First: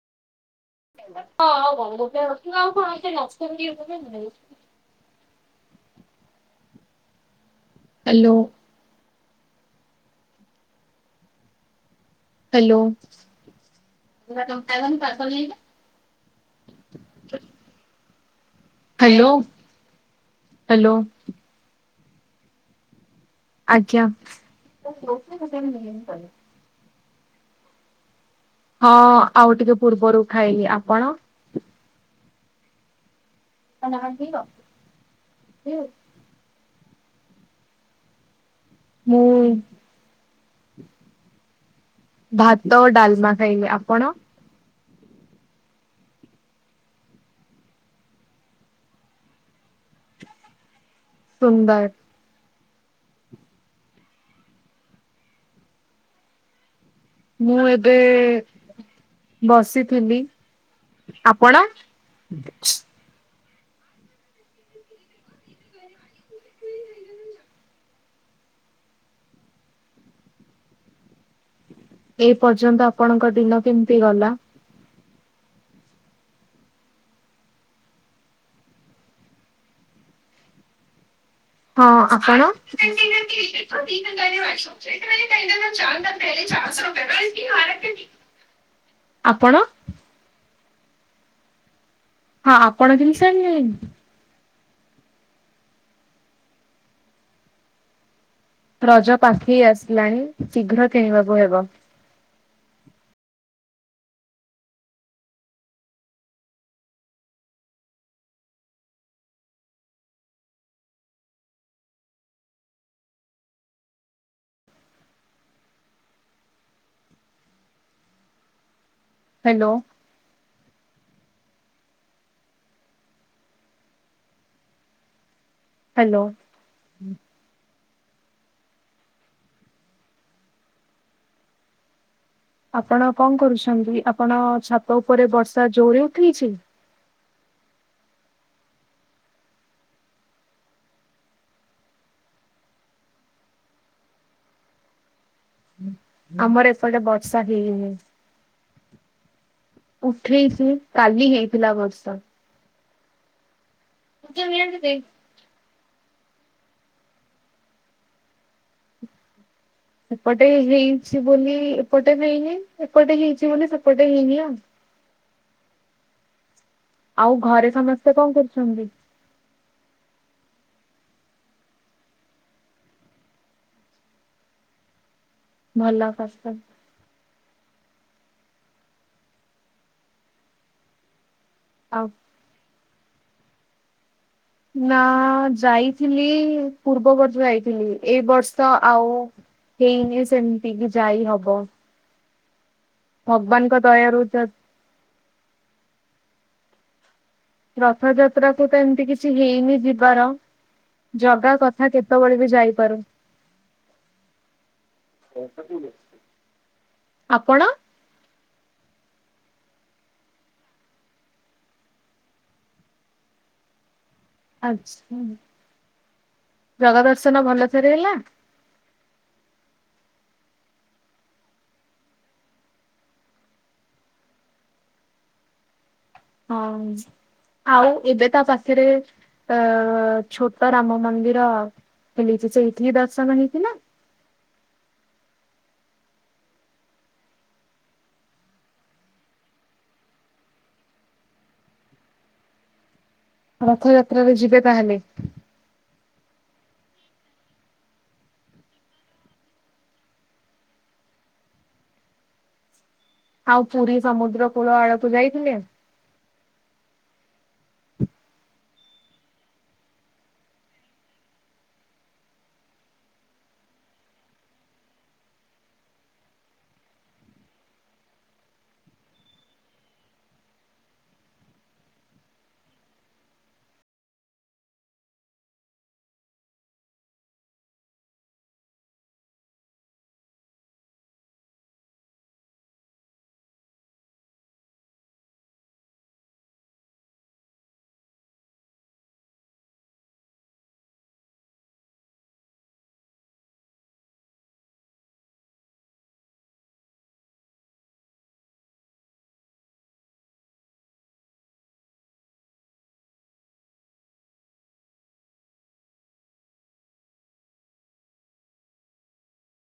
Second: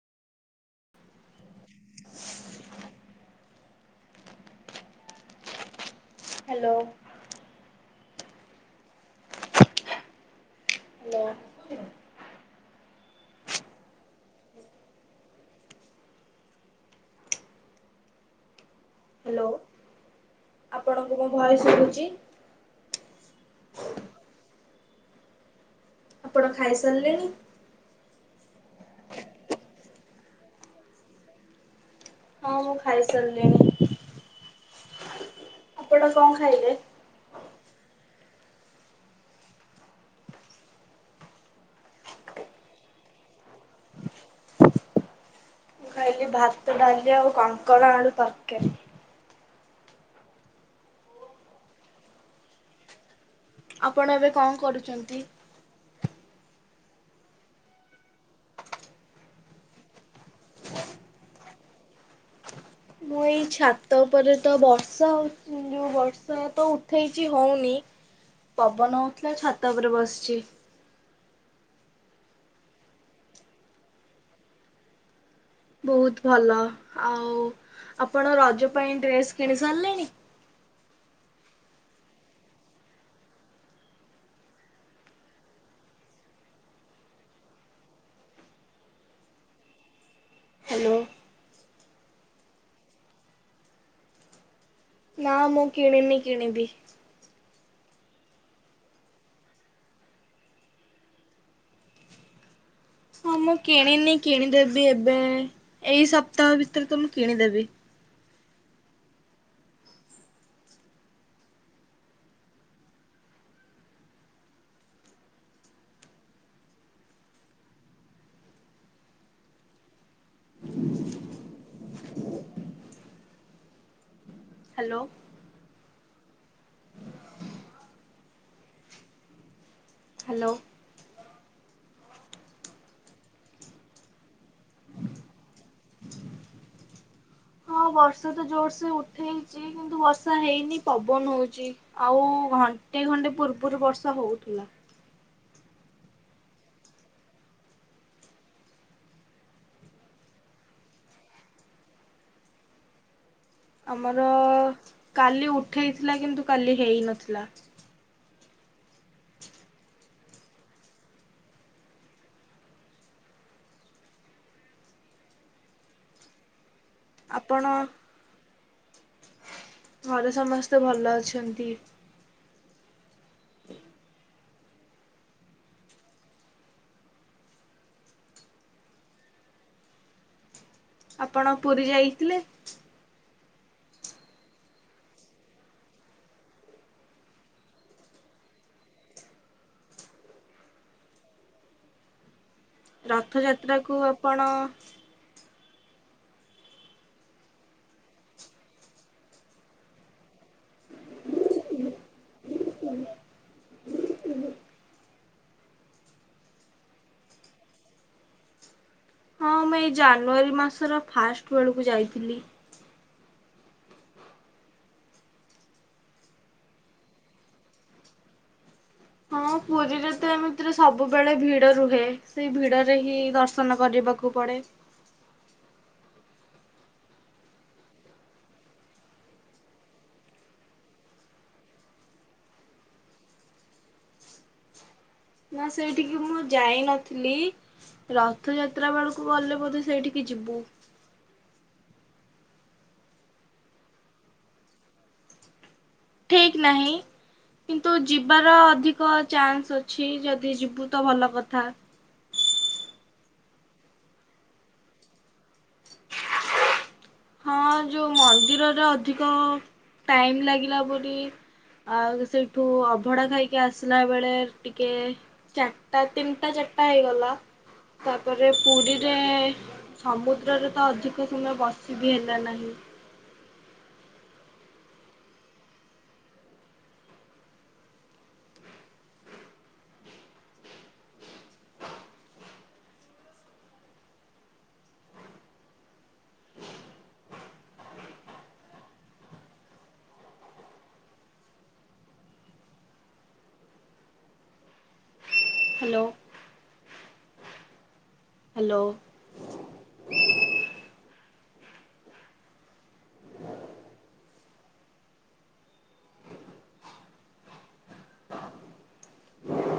ହଁ କ ନ ଦ [unintelligible] hello. Hello. Hello. Hello. Hello hello ଆପଣଙ୍କୁ ମୋ ଭଏସ୍‌ ସୁବୁଚି। ଆଜ୍ଞା। ଆପଣ ଖାଇ ସାରିଲେଣି। ହଁ ଆଉ ଟିକେ ପୂର୍ବରୁ ଖାଇବି ଆପଣ ହଁ ମୁଁ ଖାଇ ସାରିଲିଣି। ତମେ ଆସିବ। ଆପଣ କଣ ଖାଇଲେ। ମୁଁ ଭାତ ଡାଲମା ଖାଇଲି ଆପଣ ମୁଁ ଖାଇଲି ଭାତ ଡାଲି ଆଉ କାଙ୍କଡ ଆଳୁ ତରକାରି। ସୁନ୍ଦର। ଆପଣ ଏବେ କଣ କରୁଚନ୍ତି। ମୁଁ ଏବେ ବସିଥିଲି ଆପଣ ମୁଁ ଏଇ ଛାତ ଉପରେ ତ ବର୍ଷା ଉଁ ଯୋଉ ବର୍ଷା ତ ଉଠେଇଚି ହଉନି। ପବନ ହଉଥିଲା ଛାତ ଉପରେ ବସିଛି। ଏଇ ପର୍ଯ୍ୟନ୍ତ ଆପଣଙ୍କ ଦିନ କେମିତି ଗଲା। ବହୁତ୍ ଭଲ ଆଉ ଆପଣ ରଜ ପାଇଁ ଡ୍ରେସ୍ କିଣି ସାରିଲେଣି। ହଁ ଆପଣ ଆପଣ। ହ୍ୟାଲୋ। ହଁ ଆପଣଙ୍କ ଜିନିଷ ଆଣିଲୋ ନି? ନା ମୁଁ କିଣିନି କିଣବି। ରଜ ପାଖେଇ ଆସିଲାଣି ଶୀଘ୍ର କିଣିବାକୁୁ ହେବ। ହଁ ମୁଁ କିଣିନି କିଣିଦେବି ଏବେ ଏଇ ସପ୍ତାହ ଭିତରେ ତ ମୁଁ କିଣିଦେବି। ହାଲୋ। ହାଲୋ। ହାଲୋ। ହାଲୋ। ଆପଣ କଣ କରୁଛନ୍ତି ଆପଣ ଛାତ ଉପରେ ବର୍ଷା ଜୋରେ ଉଠେଇଛି? ହଁ ବର୍ଷା ତ ଜୋରସ ଉଠେଇଚି କିନ୍ତୁ ବର୍ଷା ହେଇନି ପବନ ହଉଚି। ଆଉ ଘଣ୍ଟେ ଖଣ୍ଡେ ପୂର୍ବରୁ ବର୍ଷା ହଉଥିଲା। ଆମର ଏପଟେ ବର୍ଷା ହେଇନି। ଉଠେଇ ଚି କାଲି ହେଇଥିଲା ବର୍ଷା। ଆମର କାଲି ଉଠେଇଥିଲା କିନ୍ତୁ କାଲି ହେନଥିଲା। ଏପଟେ ହେଇଛି ବୋଲି ଏପଟେ ହେଇନି ଏପଟେ ହେଇଛି ବୋଲି ସେପଟେ ହେଇନି ଆଉ। ଆଉ ଘରେ ଆପଣ ସମସ୍ତେ କଣ କରୁଛନ୍ତି? ଘରେ ସମସ୍ତେ ଭଲ ଅଛନ୍ତି। ଭଲ ପସ୍। ଆପଣ ପୁରୀ ଆଉ ଯାଇଥିଲେ? ନା ଯାଇଥିଲି ପୂର୍ବବର୍ଷ ଯାଇଥିଲି ଏଇ ବର୍ଷ ଆଉ ହେଇନି ସେମିତି କି ଯାଇ ହବ। ଭଗବାନଙ୍କ ରଥଯାତ୍ରାକୁ ଦୟାରୁ ଯ ଆପଣ ରଥଯାତ୍ରା କୁ ତ ଏମିତି କିଛି ହେଇନି ଯିବାର। ଜଗା କଥା କେତେବେଳେ ବି ଯାଇପାରୁ। ଆପଣ? ହଁ ମୁଁ ଏଇ ଜାନୁଆରୀ ମାସର ଫାଷ୍ଟ ବେଳକୁୁ ଯାଇଥିଲି। ଆଛା ଜଗା ଦର୍ଶନ ଭଲ ଥରେ ହେଲା? ହଁ ପୁରୀରେ ତ ଏମିତିରେ ସବୁବେଳେ ଭିଡ ରୁହେ ସେଇ ଭିଡରେ ହିଁ ଦର୍ଶନ କରିବାକୁ କୁ ପଡ଼େ। ହଁ। ଆଉ ଏବେ ତା ପାଖରେ ଅ ଛୋଟ ରାମ ମନ୍ଦିର। ହେଲେସେ ଚୈଧୁରି ଦର୍ଷନ ହେଇଥିଲା। ମୁଁ ସେଇଠିକି ମୁଁ ଯାଇନଥିଲି। ରଥଯାତ୍ରା ବୋଳୁକୁ ଗଲେ ବୋଧେ ସେଇଠିକି ଯିବୁ। ରଥଯାତ୍ରାରେ ଯିବେ ତାହେଲେ? ଠିକି୍ ନାହିଁ। କିନ୍ତୁ ଯିବାର ଅଧିକ ଚାନ୍ସ୍ ଅଛି ଯଦି ଯିବୁ ତ ଭଲ କଥା। ଆଉ ପୁରୀ ସମୁଦ୍ର କୂଳ ଆଡକୁ ଯାଇଥିଲେ? ହଁ ଯୋଉ ମନ୍ଦିରର ଅଧିକ ଟାଇମ୍ ଲାଗିଲା ବୋଧେ। ଆଉ ସେଇଠୁ ଅଭଢା ଖାଇକି ଆସିଲା ବେଳେ ଟିକେ ଚାରିଟା ତିନିଟା ଚାରିଟା ହେଇଗଲା। ତା ପରେ ପୁରୀରେ ସମୁଦ୍ରରେ ତ ଅଧିକ ସମୟ ବସ କିଛି ବି ହେଲା ନାହିଁ। Hello hello. [inaudible]